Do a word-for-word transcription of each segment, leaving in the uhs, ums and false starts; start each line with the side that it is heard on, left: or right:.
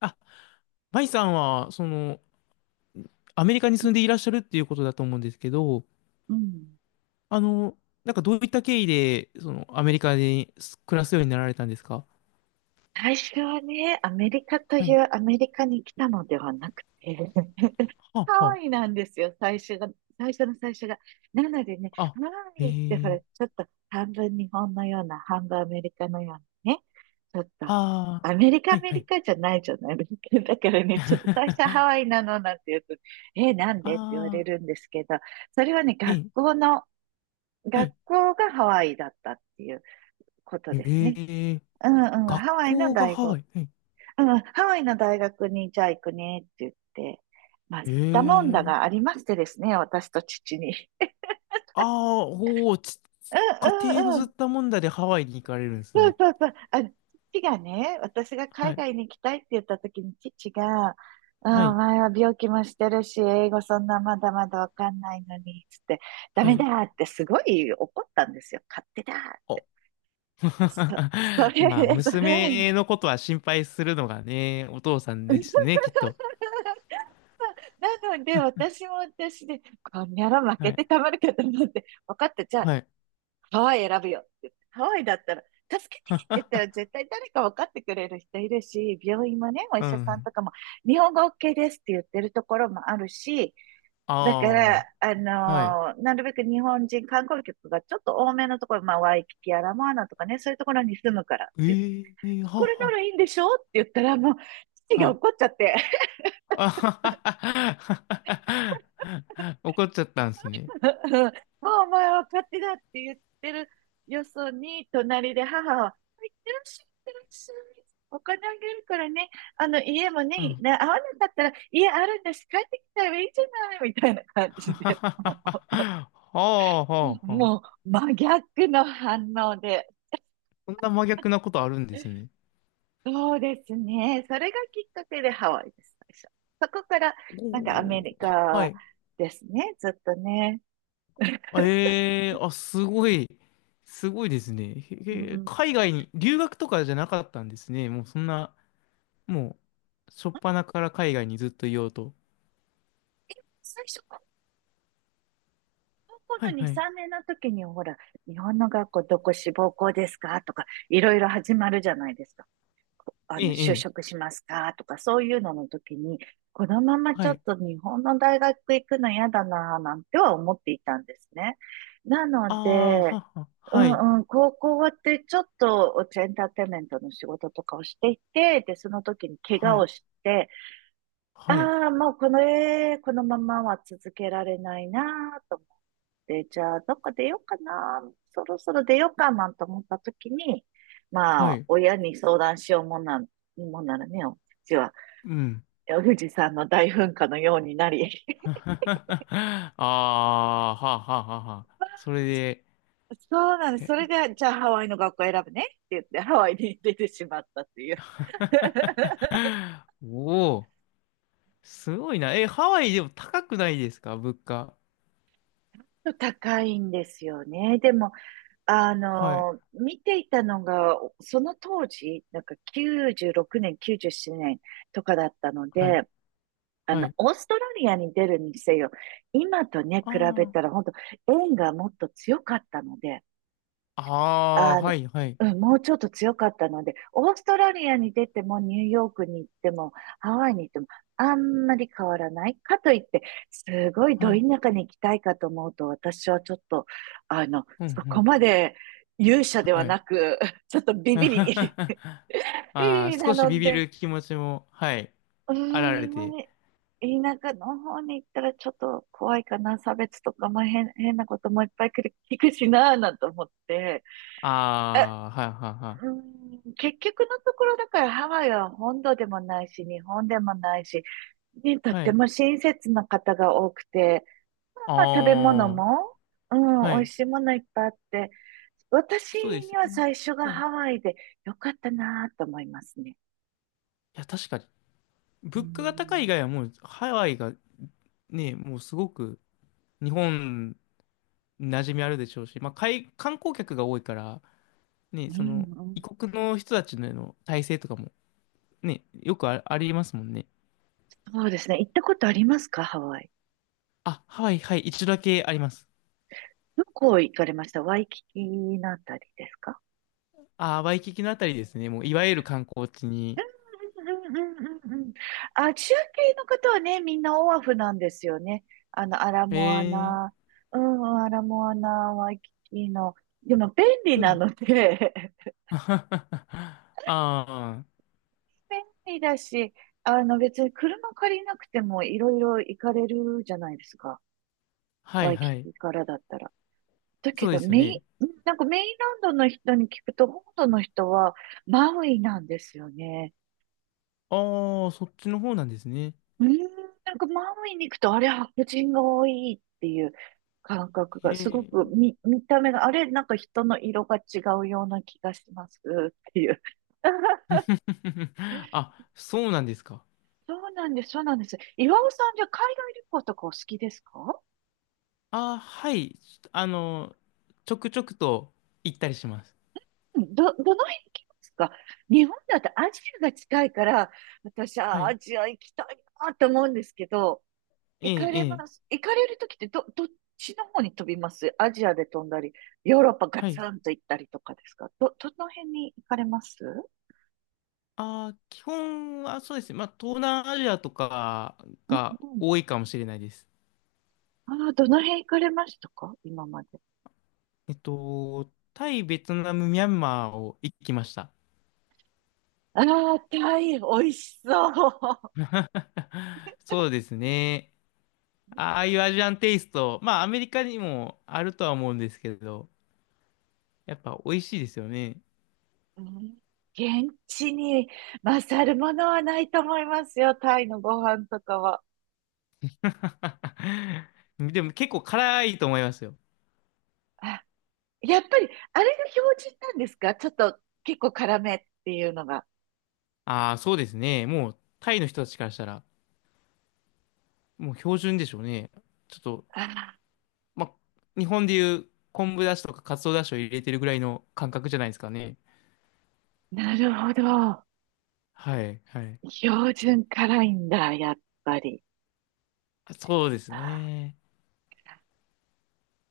left: あ、マイさんは、その、アメリカに
right: う
left: 住
right: ん
left: んでいらっしゃるっていうことだと思うんですけど、
right: うん
left: あの、なんかどういった経緯で、その、アメリカで暮らすようになられたんですか？
right: 最初はね、アメリカとい
left: はい。
right: うアメリカに来たのではなくて、ハ
left: はあ、
right: ワ
left: は
right: イなんですよ、最初が、最初の最初が。なのでね、
left: あ、あ、
right: ハワ
left: え
right: イってほ
left: ー、
right: ら、ちょっと半分日本のような、半分アメリカのようなね、ちょっと、
left: ああ、
right: アメリカ、ア
left: はい、
right: メ
left: は
right: リ
left: い。
right: カじゃないじゃないですか。だからね、ちょっと最初はハ ワイなのなんて言うと、え、なんでって言われ
left: ああ、
right: るんですけど、それはね、
left: え
right: 学
left: え、
right: 校の、
left: は
right: 学
left: い。
right: 校がハワイだったっていうことですね。
left: ええ、
right: うんうん、
left: 学
right: ハワイの
left: 校が
right: 大
left: ハワ
right: 学、
left: イ。はい。
right: うん、ハワイの大学にじゃあ行くねって言って、まあ、吸っ
left: え
right: たもんだ
left: え、
right: がありましてですね、私と父に。
left: ああ、おお、ち、
right: う
left: 家庭
right: ん
left: の
right: うんう
left: ずっ
right: ん、
left: たもんだでハワイに行かれるんです
right: そう
left: ね。
right: そうそう、あ、父がね、私が
left: は
right: 海
left: い、
right: 外に行きたいって言った時に父が、う
left: は
right: ん、お
left: い、
right: 前は病気もしてるし、英語そんなまだまだわかんないのに、つって、ダ
left: は
right: メだ
left: い。
right: ってすごい怒ったんですよ。勝手だ。
left: あ、
right: そ、そ れ、
left: まあ、
right: そ
left: 娘
right: う
left: のことは心配するのがね、お父さんですね、きっと。
right: なので、私も私で、こんにゃら負
left: は
right: け
left: い。
right: てたまるかと思って、分かった、じゃあ、
left: はい。
right: ハワイ選ぶよって言って。ハワイだったら、助けてって言ったら 絶対誰か分かってくれる人いるし、病院もね、お医
left: う
right: 者さん
left: ん。
right: とかも、日本語 OK ですって言ってるところもあるし、だから、
left: あ
right: あ
left: あ。はい。
right: のーなるべく日本人観光客がちょっと多めのところ、まあ、ワイキキやラモアナとかね、そういうところに住むからって言って、
left: ええは
right: これな
left: は。
right: らいいんでしょって言ったら、もう、父
left: は
right: が
left: い。
right: 怒っ ちゃって。
left: あははは。怒っちゃったんですね。
right: もうお前は勝手だって言ってるよそに、隣で母は、いってらっしゃい、いってらっしゃい。お金あげるからね、あの家も
left: う
right: ね、
left: ん。
right: な合わなかったら家あるんだし、帰ってきたらいいじゃないみたいな 感
left: は
right: じ
left: は
right: で、
left: は
right: も
left: は。はあは
right: う、
left: あは
right: も
left: あ。
right: う真逆の反応で、
left: そんな真逆なことあるんですね。
right: そうですね。それがきっかけでハワイです、最初。そこから、なんかア
left: お
right: メリ
left: ー、は
right: カ
left: い。
right: ですね、ずっとね。
left: あええあ、すごい、すごいですね。
right: う
left: へへ
right: ん、
left: 海外に、留学とかじゃなかったんですね。もうそんな、もう、初っ端から海外にずっといようと。
right: 最初、こ高校
left: は
right: の
left: い、
right: に、
left: はい。
right: さんねんの時に、ほら、日本の学校どこ志望校ですかとか、いろいろ始まるじゃないですか。あ
left: え
right: の、
left: え、
right: 就
left: ええ、
right: 職しますかとか、そういうのの時に、このままち
left: は
right: ょっ
left: い。
right: と日本の大学行くの嫌だなぁなんては思っていたんですね。なの
left: ああ、
right: で、
left: はは、
right: う
left: はい、
right: んうん、高校終わってちょっとエンターテインメントの仕事とかをしていて、で、その時に怪我
left: は
right: を
left: い、
right: して、
left: はい、
right: ああ、もうこの、えーこのままは続けられないなぁと思っで、じゃあ、どっか出ようかな、そろそろ出ようかなんて思った時に、ま
left: は
right: あ、
left: い、
right: 親に相談しようもんな、もんならね、うちは、
left: うん。
right: 富士山の大噴火のようになり、
left: ああ、はあはあ。はあ、それで、
right: そうなんです。
left: へ、
right: それで、じゃあハワイの学校選ぶねって言って、ハワイに出てしまったっていう。
left: おお、すごいな。え、ハワイでも高くないですか、物価。
right: 高いんですよね。でも、あ
left: はい、
right: の、見ていたのが、その当時、なんかきゅうじゅうろくねん、きゅうじゅうななねんとかだったの
left: はい。
right: で、あ
left: は
right: の、
left: い、
right: オーストラリアに出るにせよ、今とね、比べ
left: あ
right: たら、本当縁がもっと強かったので、
left: あ、ああ、
right: あの、
left: はい、はい、
right: うん、もうちょっと強かったので、オーストラリアに出ても、ニューヨークに行っても、ハワイに行っても、あんまり変わらない。かといって、すごいど
left: は
right: 田
left: い、
right: 舎に行きたいかと思うと、私はちょっと、あの、
left: うん、う
right: そこ
left: ん、
right: まで勇者では
left: はい。
right: なく、ちょっと ビビリ、
left: あ
right: ビビ
left: あ、
right: リな
left: 少し
right: の
left: ビビ
right: で、
left: る気持ちも、はい、
right: う
left: あら
right: ー
left: れ
right: ん、まあ
left: て。
right: ね田舎の方に行ったらちょっと怖いかな。差別とか、まあ、変、変なこともいっぱい来る聞くしなぁなんて思って。え
left: ああ、はい、は
right: うー
left: い、
right: ん、結局のところだからハワイは本土でもないし、日本でもないし、ね、とっ
left: はい。は
right: て
left: い。
right: も親切な方が多くて、まあ、まあ食べ物
left: ああ、
right: も、うん、
left: は
right: 美味
left: い。
right: しいものいっぱいあって、私
left: そうです
right: に
left: よ
right: は
left: ね。
right: 最初が
left: はい。い
right: ハワイで良かったなぁと思いますね。
left: や、確かに。
right: う
left: 物価が高い以
right: ん
left: 外はもう、ハワイが、ね、もうすごく、日本、馴染みあるでしょうし、まあ、海観光客が多いから、ね、
right: う
left: その、
right: ん、うん、
left: 異国の人たちの体制とかも、ね、よくあ、ありますもんね。
right: そうですね。行ったことありますかハワイ。
left: あ、はいはい、一度だけあります。
right: どこ行かれましたワイキキのあたりですか
left: あー、ワイキキのあたりですね。もう、いわゆる観光地に。
right: うんうんうんうんうん。あ、中継の方はね、みんなオアフなんですよね。あの、アラ
left: え
right: モアナ、
left: ー、
right: うん、アラモアナ、ワイキキの。でも便利
left: う
right: な
left: ん。
right: ので、
left: ああ、
right: 便利だし、あの、別に車借りなくてもいろいろ行かれるじゃないですか。
left: は
right: ワ
left: い
right: イキ
left: はい。
right: キからだったら。だけ
left: そうで
right: ど、
left: すよ
right: メイン、
left: ね。
right: なんかメインランドの人に聞くと、本土の人はマウイなんですよね。
left: ああ、そっちの方なんですね。
right: うーん、なんかマウイに行くと、あれ、白人が多いっていう感覚が、すご
left: へ
right: く
left: え。
right: 見、見た目が、あれ、なんか人の色が違うような気がしますっていう。
left: あ、そうなんですか。
right: そうなんです、そうなんです。岩尾さん、じゃあ海外旅行とかお好きですか
left: ああ、はい。あの、ちょくちょくと行ったりします。
right: うんど、どの辺行きますか日本だとアジアが近いから、私
left: は
right: はア
left: い。
right: ジア行きたいなと思うんですけど、
left: え
right: 行か
left: え、え
right: れ
left: え。
right: ます。行かれるときってど、どっちの方に飛びますアジアで飛んだり、ヨーロッパガ
left: は
right: ツ
left: い。
right: ンと行ったりとかですかど、どの辺に行かれます
left: ああ、基本はそうですね。まあ、東南アジアとか
right: うん
left: が
right: うん。
left: 多いかもしれないです。
right: ああ、どの辺行かれましたか今まで。
left: えっと、タイ、ベトナム、ミャンマーを行ってきました。
right: ああ、タイ、美味しそう。
left: そうですね。ああいうアジアンテイスト、まあアメリカにもあるとは思うんですけど、やっぱ美味しいですよね。
right: うん、現地に勝るものはないと思いますよ、タイのご飯とかは。
left: でも結構辛いと思いますよ。
right: あやっぱり、あれが標準なんですかちょっと結構辛めっていうのが。
left: ああ、そうですね。もうタイの人たちからしたら、もう標準でしょうね。ちょっと、
right: ああ、
left: まあ、日本でいう昆布だしとかカツオだしを入れてるぐらいの感覚じゃないですかね。
right: なるほど。
left: はい、はい。
right: 標準辛いんだ、やっぱり。
left: そうです
right: あ
left: ね。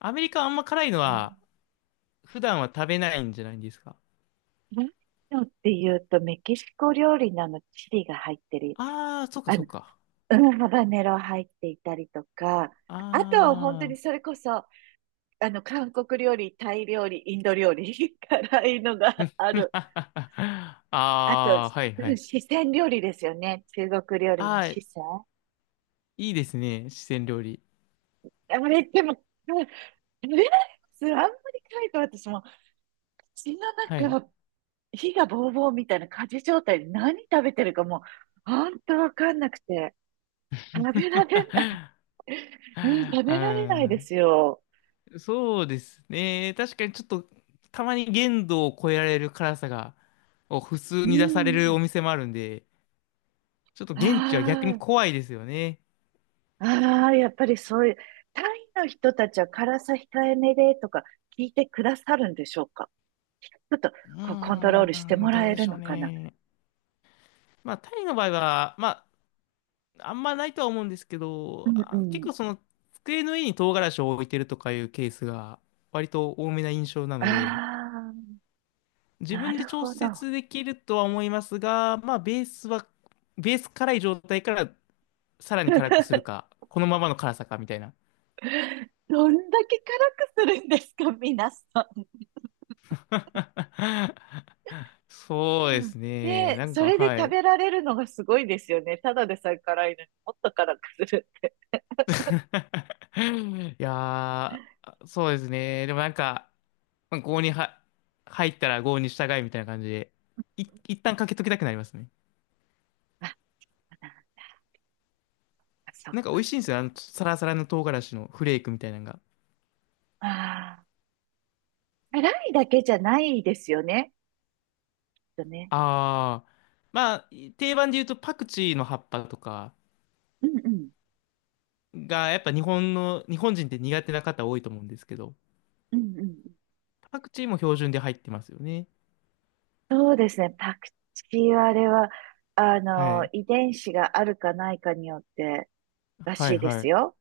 left: アメリカはあんま辛いの
right: ー、うん
left: は普段は食べないんじゃないんですか？
right: 何のっていうと、メキシコ料理なのチリが入ってる。
left: ああー、そうか
right: あ
left: そ
right: の、
left: うか。
right: うん、ハバネロ入っていたりとか、あとは本当
left: あ
right: に
left: あ。
right: それこそ、あの、韓国料理、タイ料理、インド料理、辛いのがあ る。
left: あ
right: あと、
left: あ、はいは
right: うん、
left: い。
right: 四川料理ですよね。中国料理
left: あ
right: の
left: あ、
right: 四
left: い
right: 川。
left: いですね。四川料理。
right: あれ、でも、うん、食べられますあんまり辛いと私も血の
left: はい。
right: 中火がボーボーみたいな火事状態で何食べてるかもう、本当わかんなくて、食べられない、うん、
left: あ
right: 食べられないで
left: ー、
right: すよ。
left: そうですね。確かにちょっとたまに限度を超えられる辛さが、を普通
right: う
left: に出される
right: ん。
left: お店もあるんで、ちょっと現地は逆に
right: あ
left: 怖いですよね。
right: あ、ああ、やっぱりそういう、タイの人たちは辛さ控えめでとか聞いてくださるんでしょうかちょっと
left: う
right: こうコントロールして
left: ーん、
right: も
left: ど
right: ら
left: う
right: え
left: で
right: る
left: しょ
right: の
left: う
right: かな
left: ね。まあ、タイの場合は、まあんまないとは思うんですけ
right: う
left: ど、
right: んう
left: あ結
right: ん。
left: 構その机の上に唐辛子を置いてるとかいうケースが割と多めな印象な
right: あ
left: ので、
right: あ、
left: 自
right: な
left: 分で
right: る
left: 調
right: ほど。
left: 節できるとは思いますが、まあベースは、ベース辛い状態からさらに辛くする か、このままの辛さかみたいな。
right: どんだけ辛くするんですか、皆さん。
left: そうで
right: うん
left: すね。
right: で、
left: なん
right: そ
left: か、
right: れで
left: は
right: 食
left: い。
right: べられるのがすごいですよね。ただでさえ辛いのにもっと辛くする。
left: いやー、そうですね。でもなんか、まあ郷には入ったら郷に従いみたいな感じで、い、一旦かけときたくなりますね。
right: あ、なんかそっ
left: なんか美
right: か。
left: 味しいんですよ。あの、サラサラの唐辛子のフレークみたいなのが。
right: ああ、辛いだけじゃないですよね。きっとね。
left: あー、まあ、定番で言うとパクチーの葉っぱとか
right: うんうん。
left: が、やっぱ日本の、日本人って苦手な方多いと思うんですけど、
right: うんうん。
left: パクチーも標準で入ってますよね。
right: そうですね。パクチーはあれは、あ
left: は
right: の、
left: い。
right: 遺伝子があるかないかによってら
left: は
right: し
left: い
right: いで
left: は
right: す
left: い。
right: よ。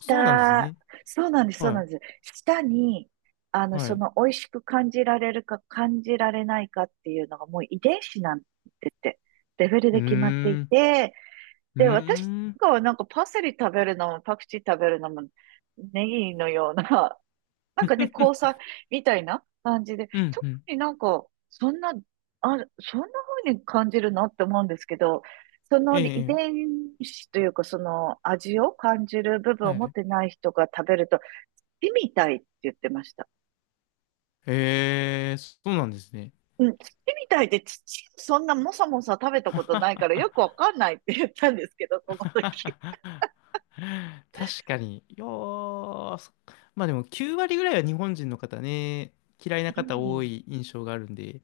left: そうなんですね。
right: そうなんです、そう
left: は
right: な
left: い。
right: んです。下に、あの、
left: はい。
right: そ
left: う
right: の、美味しく感じられるか感じられないかっていうのがもう遺伝子なんでって、レベル
left: ー
right: で決まってい
left: ん。
right: て、
left: うー
right: で、私
left: ん。
right: がなんかパセリ食べるのも、パクチー食べるのも、ネギのようななんかね、交 際みたいな感じで、
left: うん
right: 特
left: うん。
right: になんか、そんな、あ、そんな風に感じるのって思うんですけど、そ
left: ええ、
right: の遺
left: ええ
right: 伝子というか、その味を感じる部分を
left: は
right: 持っ
left: い。
right: てない人が食べると、土みたいって言ってました。
left: ええ、そうなんですね。
right: うん、土みたいで土、そんなもさもさ食べた こと
left: は
right: ないからよく
left: は
right: わかんないって言ったんですけど、そ
left: は
right: の時。
left: は、確かに。よー、そ、まあでもきゅう割ぐらいは日本人の方ね、嫌いな
right: う
left: 方多
right: ん
left: い印象があるんで、